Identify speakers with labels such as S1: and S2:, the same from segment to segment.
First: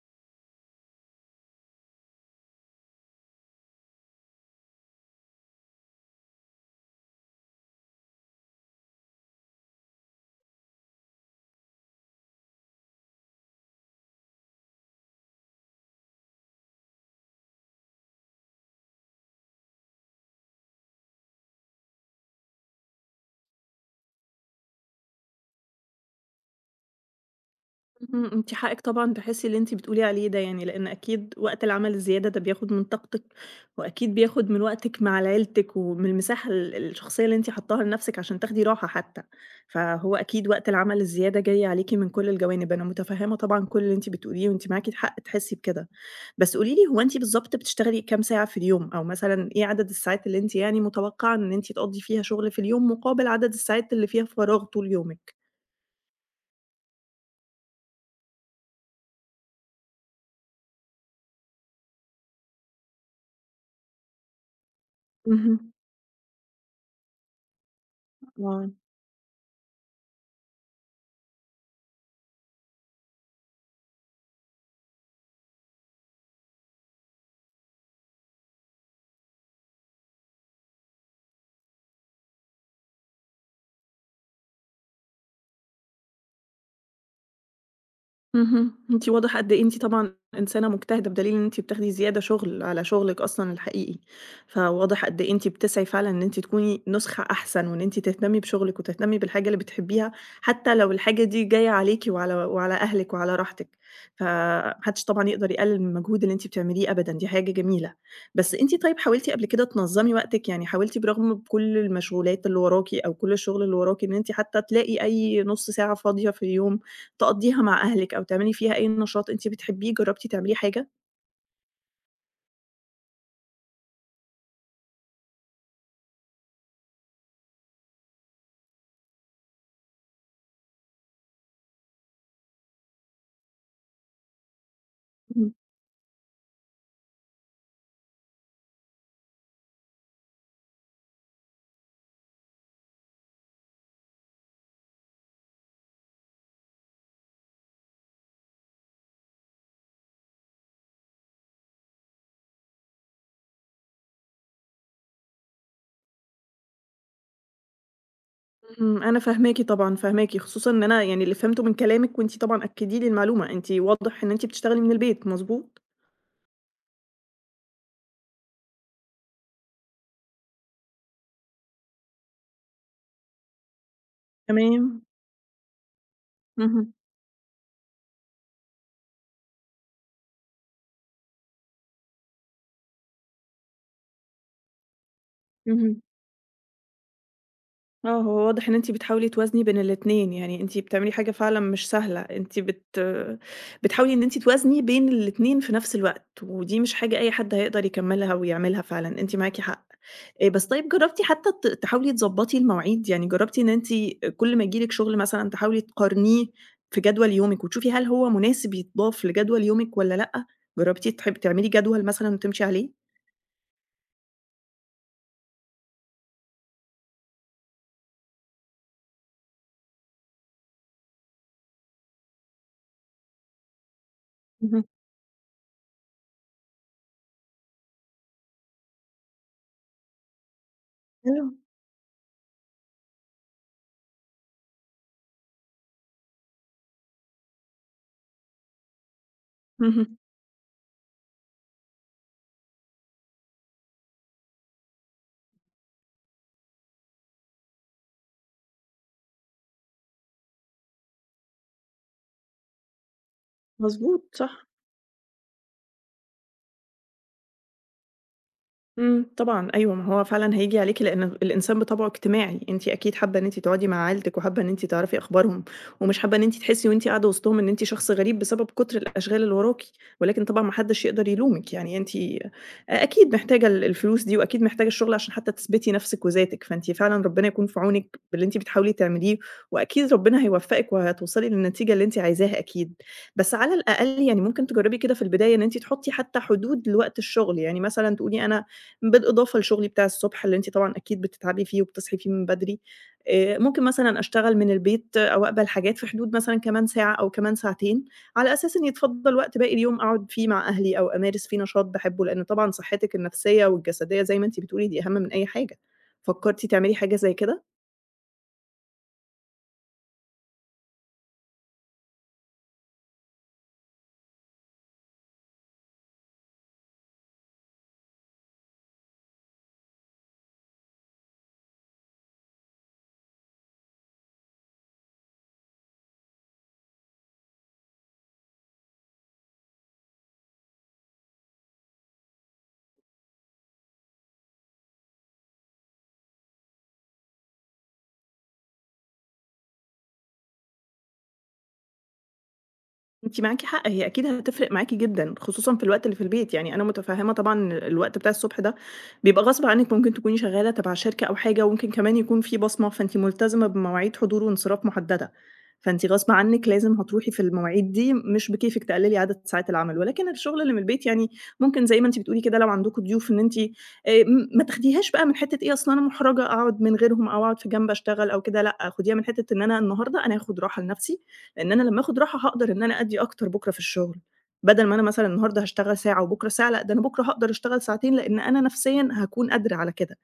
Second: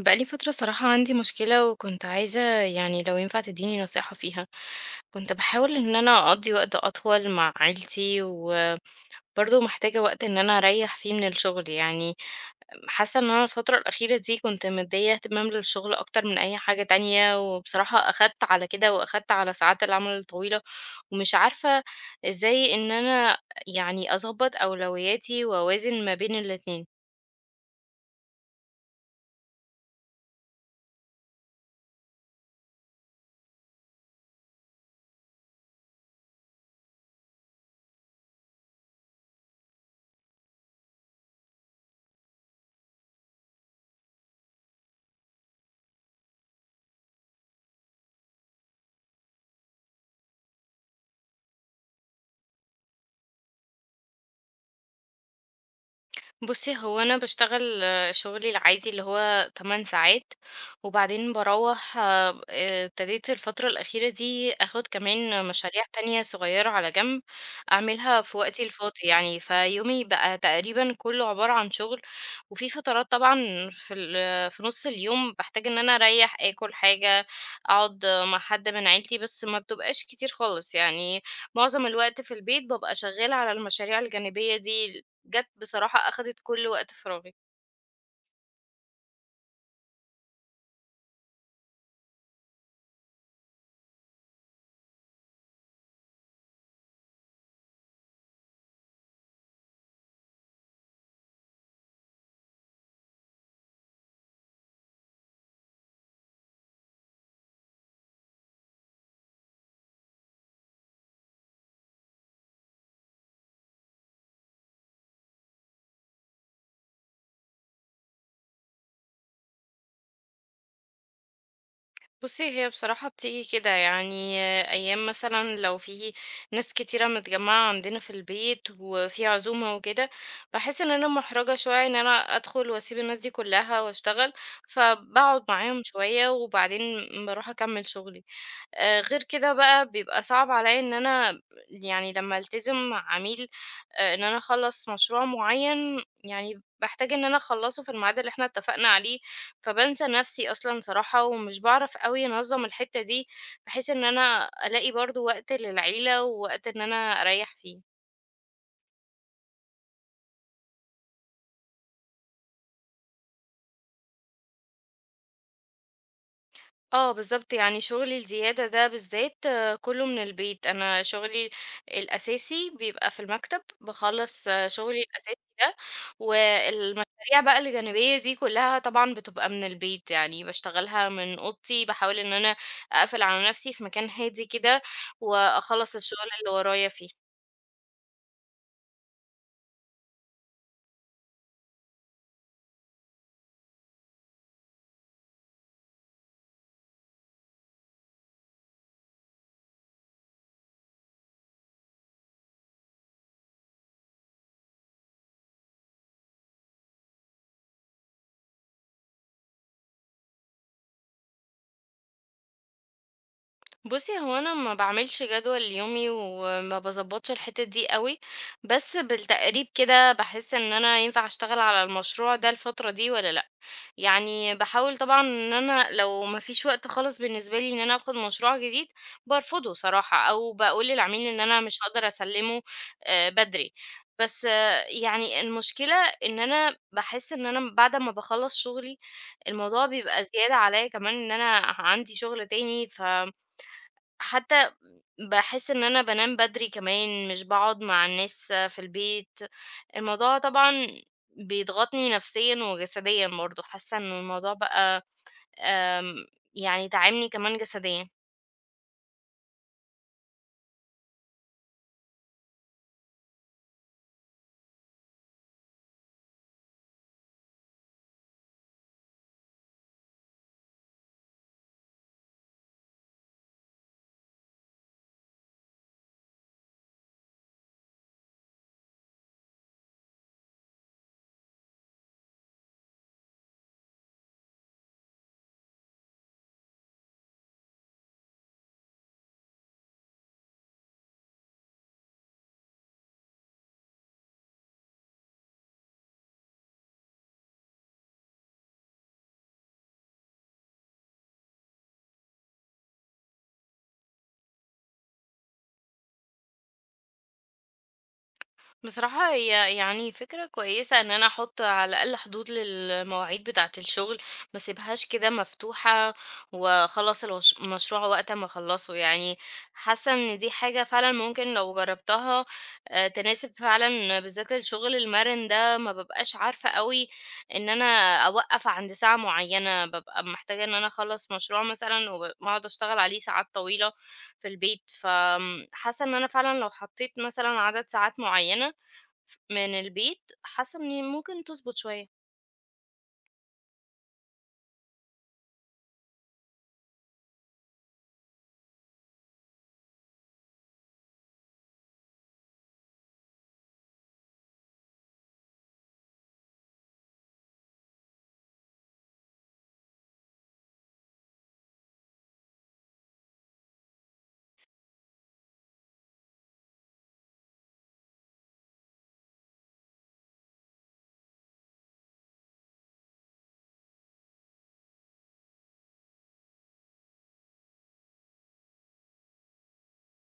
S1: بقالي فترة صراحة عندي مشكلة وكنت عايزة يعني لو ينفع تديني نصيحة فيها. كنت بحاول ان انا اقضي وقت اطول مع عيلتي وبرضه محتاجة وقت ان انا اريح فيه من الشغل يعني. حاسة ان انا الفترة الاخيرة دي كنت مدية اهتمام للشغل اكتر من اي حاجة تانية، وبصراحة اخدت على كده واخدت على ساعات العمل الطويلة، ومش عارفة ازاي ان انا يعني اظبط اولوياتي واوازن ما بين الاتنين.
S2: اهم، أنتِ حقِك طبعًا تحسّي اللي أنتِ بتقولي عليه ده يعني، لإن أكيد وقت العمل الزيادة ده بياخد من طاقتِك، وأكيد بياخد من وقتِك مع لعيلتِك، ومن المساحة الشخصية اللي أنتِ حاطاها لنفسِك عشان تاخدي راحة حتى، فهو أكيد وقت العمل الزيادة جاي عليكِ من كل الجوانب، أنا متفهّمة طبعًا كل اللي أنتِ بتقوليه، وأنتِ معاكِ حق تحسّي بكده، بس قولي لي هو أنتِ بالضبط بتشتغلي كام ساعة في اليوم، أو مثلًا إيه عدد الساعات اللي أنتِ يعني متوقعة إن أنتِ تقضّي فيها شغل في اليوم، مقابل عدد الساعات اللي فيها فراغ طول يومِك؟
S1: بُصّي، هو أنا باشتغل شغلي العادي اللي هو 8 ساعات، وبعدين باروّح. ابتديت الفترة الأخيرة دي آخُد كمان
S2: اهم،
S1: مشاريع تانية صغيّرة على جنب، أعملها في وقتي
S2: آه.
S1: الفاضي يعني، فيومي بقى تقريبًا كُلّه عبارة عن شغل. وفي فترات طبعًا في نُص اليوم باحتاج إن أنا أريّح، آكُل حاجة، أقعد مع حد من عيلتي، بس ما بتبقاش كتير خالص يعني، معظم الوقت في البيت بابقى شغّالة على المشاريع الجانبية دي. جات بصراحة أخدت كل وقت فراغي.
S2: اهم، أنتِ واضح قد إيه أنتِ طبعًا إنسانة مجتهدة، بدليل إن أنتِ بتاخدي زيادة شغل على شغلِك أصلًا الحقيقي، فواضح قد إيه أنتِ بتسعي فعلًا إن أنتِ تكوني نسخة أحسن، وإن أنتِ تهتمي بشغلِك وتهتمي بالحاجة اللي بتحبيها، حتى لو الحاجة دي جاية عليكِ وعلى أهلِك وعلى راحتِك، فما حدش طبعًا يقدر يقلل من المجهود اللي أنتِ بتعمليه أبدًا، دي حاجة جميلة. بس أنتِ طيب حاولتِ قبل كده تنظمي وقتِك؟ يعني حاولتِ برغم كل المشغولات اللي وراكِ أو كل الشغل اللي وراكِ إن أنتِ حتى تلاقي أي نُص ساعة فاضية في اليوم تقضّيها مع أهلِك أو تعملي فيها أي نشاط أنتِ بتحبيه، جرّبتِ تعمليه حاجة؟
S1: بُصّي، هي بصراحة بتيجي كده، يعني أيام مثلًا لو في ناس كتيرة متجمّعة عندنا في البيت وفي عزومة وكده، باحس إن أنا محرجة شوية إن أنا أدخل وأسيب الناس دي كلّها وأشتغل، فباقعد
S2: اهم.
S1: معاهم شوية وبعدين باروح أكمّل شغلي. غير كده بقى بيبقى صعب عليّا إن أنا يعني لمّا ألتزم مع عميل، إن أنا أخلّص مشروع معيّن، يعني باحتاج إن أنا أخلّصه في الميعاد اللي إحنا اتفقنا عليه، فبانسى نفسي أصلًا صراحة ومش باعرف أوي أنظّم الحتّة دي، بحيث إن أنا ألاقي برضه وقت للعيلة ووقت إن أنا أريّح فيه.
S2: اهم، أنا فاهماكِ طبعًا، فاهماكِ، خصوصًا إن أنا يعني اللي فهمته من كلامِك وأنتِ طبعًا أكّدي لي المعلومة، أنتِ واضح إن أنتِ بتشتغلي من البيت، مضبوط؟
S1: آه بالضبط، يعني شغلي الزيادة ده بالذات آه، كلّه من البيت. أنا شغلي الأساسي بيبقى في المكتب، باخلّص شغلي
S2: تمام،
S1: الأساسي ده،
S2: اهم،
S1: والمشاريع بقى الجانبية دي كلّها طبعًا بتبقى من البيت، يعني باشتغلها من أوضتي، باحاول إن أنا أقفل على نفسي في مكان هادي كده، وأخلّص
S2: اهم.
S1: الشغل اللي ورايا فيه.
S2: آه، هو واضح إن أنتِ بتحاولي توازني بين الاتنين، يعني أنتِ بتعملي حاجة فعلًا مش سهلة، أنتِ بت بتحاولي إن أنتِ توازني بين الاتنين في نفس الوقت، ودي مش حاجة أي حد هيقدر يكمّلها ويعملها فعلًا، أنتِ معاكِ حق. بس طيب جرّبتِ حتى تحاولي تضبّطي المواعيد، يعني جرّبتِ إن أنتِ كل ما ييجي لِك شغل مثلًا تحاولي تقارنيه في جدول يومِك وتشوفي هل هو مناسب يتضاف لجدول يومِك والّا لأ؟ جرّبتِ تحب تعملي جدول مثلًا وتمشي عليه؟
S1: بُصّي، هو أنا ما باعملش جدول يومي وما باضبّطش الحتّة دي أوي، بس بالتقريب كده باحس إن أنا ينفع أشتغل على المشروع ده الفترة دي والّا لأ. يعني
S2: اهم.
S1: باحاول طبعًا إن أنا لو ما فيش وقت خالص بالنسبة لي إن أنا آخُد مشروع جديد، بارفضه صراحة أو باقول للعميل إن
S2: حلو،
S1: أنا مش هاقدر أسلِّمه بدري. بس يعني المشكلة إن أنا باحس إن أنا بعد ما باخلّص شغلي، الموضوع
S2: اهم،
S1: بيبقى زيادة عليّا كمان إن أنا عندي شغل تاني حتى باحس إن أنا بانام بدري كمان، مش باقعد مع الناس في البيت. الموضوع طبعًا بيضغطني نفسيًا وجسديًا برضه، حاسة إن
S2: مضبوط،
S1: الموضوع
S2: صح.
S1: بقى آمم، يعني تاعبني كمان جسديًا.
S2: إمم، طبعًا أيوه، ما هو فعلًا هييجي عليكِ لإن الإنسان بطبعه اجتماعي، أنتِ أكيد حابة إن أنتِ تقعدي مع عيلتِك وحابة إن أنتِ تعرفي أخبارهم، ومش حابة إن أنتِ تحسي وأنتِ قاعدة وسطهم إن أنتِ شخص غريب بسبب كتر الأشغال اللي وراكِ، ولكن طبعًا ما حدش يقدر يلومِك، يعني أنتِ أكيد محتاجة الفلوس دي وأكيد محتاجة الشغل عشان حتى تثبتي نفسِك وذاتِك، فأنتِ فعلًا ربنا يكون في عونِك باللي أنتِ بتحاولي تعمليه، وأكيد ربنا هيوفقِك وهتوصلي للنتيجة اللي أنتِ عايزاها أكيد، بس على الأقل يعني ممكن تجربي كده في البداية إن أنتِ تحطي حتى حدود لوقت الشغل، يعني مثلًا تقولي أنا بالإضافة لشغلي بتاع الصبح اللي أنتِ طبعًا أكيد بتتعبي فيه وبتصحي فيه من بدري، ممكن مثلًا أشتغل من البيت أو أقبل حاجات في حدود مثلًا كمان ساعة أو كمان ساعتين، على أساس إن يتفضّل وقت باقي اليوم أقعد فيه مع أهلي أو أمارس فيه نشاط باحبه، لإن طبعًا صحتِك النفسية والجسدية زي ما أنتِ بتقولي دي أهم من أي حاجة. فكرتِ تعملي حاجة زي كده؟
S1: بصراحة هي يعني فكرة كويسة ان انا احط على الاقل حدود للمواعيد بتاعة الشغل، ما اسيبهاش كده مفتوحة، واخلص المشروع وقت ما اخلصه يعني. حاسة ان دي حاجة فعلا ممكن لو جربتها آه، تناسب فعلا بالذات الشغل المرن ده. ما ببقاش عارفة قوي ان انا اوقف عند ساعة معينة، ببقى محتاجة ان انا اخلص مشروع مثلا واقعد اشتغل عليه ساعات طويلة في البيت، فحاسة ان انا فعلا لو حطيت مثلا عدد ساعات معينة من البيت، حاسة إني ممكن تضبط شوية.
S2: أنتِ معاكِ حق، هي أكيد هتفرق معاكِ جدًا، خصوصًا في الوقت اللي في البيت، يعني أنا متفهمة طبعًا الوقت بتاع الصبح ده بيبقى غصب عنِك، ممكن تكوني شغالة تبع شركة أو حاجة، وممكن كمان يكون في بصمة، فأنتِ ملتزمة بمواعيد حضور وانصراف محددة، فأنتِ غصب عنِك لازم هتروحي في المواعيد دي، مش بكيفِك تقللي عدد ساعات العمل، ولكن الشغل اللي من البيت يعني ممكن زي ما أنتِ بتقولي كده لو عندكم ضيوف إن أنتِ ما تاخديهاش بقى من حتة إيه أصل أنا مُحرَجة أقعد من غيرهم أو أقعد في جنب أشتغل أو كده، لأ، خديها من حتة إن أنا النهارده أنا هاخد راحة لنفسي، لإن أنا لمّا آخد راحة هاقدر إن أنا أدّي أكتر بُكرة في الشغل، بدل ما أنا مثلًا النهارده هاشتغل ساعة وبُكرة ساعة، لأ ده أنا بُكرة هاقدر أشتغل ساعتين، لإن أنا نفسيًا هاكون قادرة على كده،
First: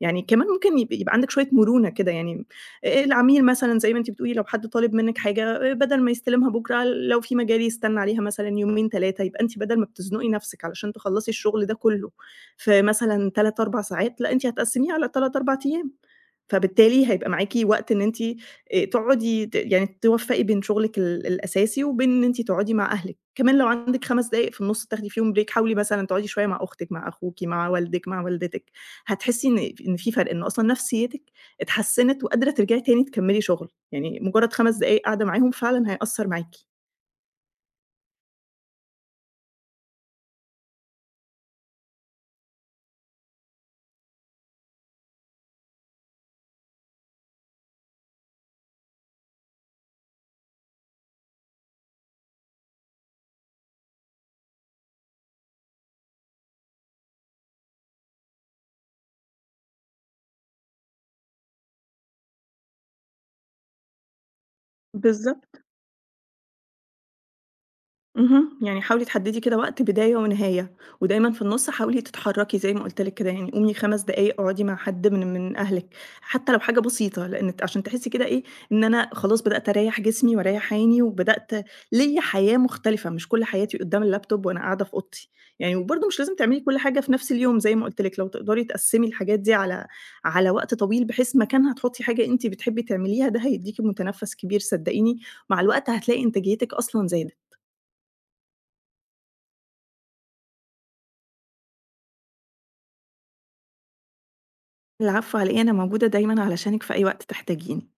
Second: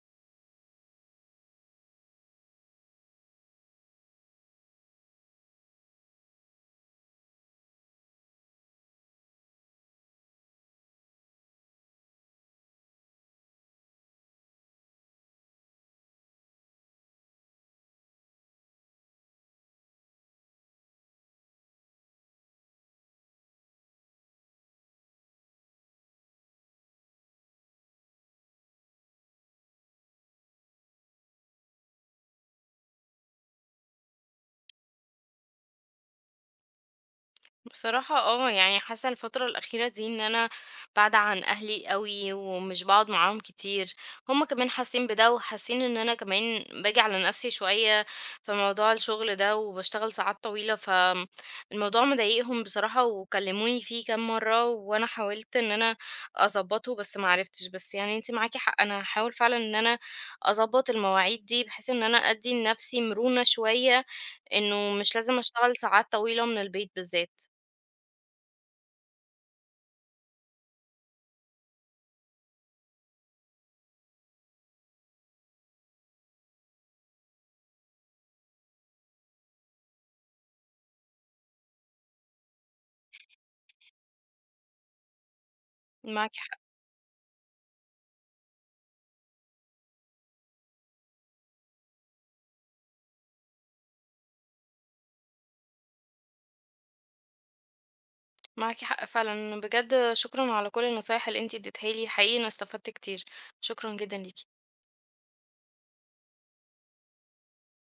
S2: يعني كمان ممكن يبقى عندك شوية مرونة كده يعني، العميل مثلًا زي ما أنتِ بتقولي لو حد طالب منِّك حاجة، بدل ما يستلمها بُكرة لو في مجال يستنى عليها مثلًا يومين 3 يبقى أنتِ بدل ما بتزنقي نفسِك علشان تخلّصي الشغل ده كله في مثلًا 3، 4 ساعات، لأ أنتِ هتقسّميها على 3، 4 أيام. فبالتالي هيبقى معاكِ وقت إن أنتِ تقعدي يعني توفّقي بين شغلِك الأساسي وبين إن أنتِ تقعدي مع أهلِك، كمان لو عندِك 5 دقايق في النُص تاخدي فيهم break حاولي مثلًا تقعدي شوية مع أختِك، مع أخوكِ، مع والدِك، مع والدتِك، هتحسّي إن في فرق، إن أصلًا نفسيتِك اتحسّنت وقادرة ترجعي تاني تكمّلي شغل، يعني مجرد 5 دقايق قاعدة معاهم فعلًا هيأثّر معاكِ.
S1: بصراحة يعني حاسة الفترة الأخيرة دي ان انا بعد عن اهلي قوي ومش بقعد معاهم كتير. هما كمان حاسين بده وحاسين ان انا كمان باجي على نفسي شوية في موضوع الشغل ده وبشتغل ساعات طويلة، فالموضوع مضايقهم بصراحة وكلموني فيه كام مرة، وانا حاولت ان انا اظبطه بس معرفتش. بس يعني انتي معاكي حق، انا هحاول فعلا ان انا اظبط المواعيد دي بحيث ان انا ادي لنفسي مرونة شوية، انه مش لازم
S2: بالضبط.
S1: اشتغل ساعات طويلة من البيت بالذات.
S2: اهم، يعني حاولي تحددي كده وقت بداية ونهاية، ودايمًا في النُص حاولي تتحركي زي ما قُلت لِك كده، يعني قومي 5 دقايق اقعدي مع حد من أهلِك، حتى لو حاجة بسيطة، لإن عشان تحسي كده إيه، إن أنا خلاص بدأت أريّح جسمي وأريّح عيني، وبدأت ليّا حياة مختلفة، مش كل حياتي قدام اللابتوب وأنا قاعدة في أوضتي، يعني وبرضه مش
S1: معاكِ
S2: لازم
S1: حق،
S2: تعملي كل حاجة في نفس اليوم زي ما قُلت لِك، لو تقدري تقسّمي الحاجات دي على وقت طويل، بحيث مكانها تحطي حاجة أنتِ بتحبي تعمليها، ده هيدّيكِ متنفس كبير صدقيني، مع الوقت هتلاقي إنتاجيتِك أصلًا زادت.
S1: معاكِ حق فعلًا، بجد شكرًا على كل النصايح اللي أنتِ اديتيها لي، حقيقي أنا استفدت كتير، شكرًا جدًا ليكِ.
S2: العفو على إيه، أنا موجودة دايمًا علشانِك في أي وقت تحتاجيني.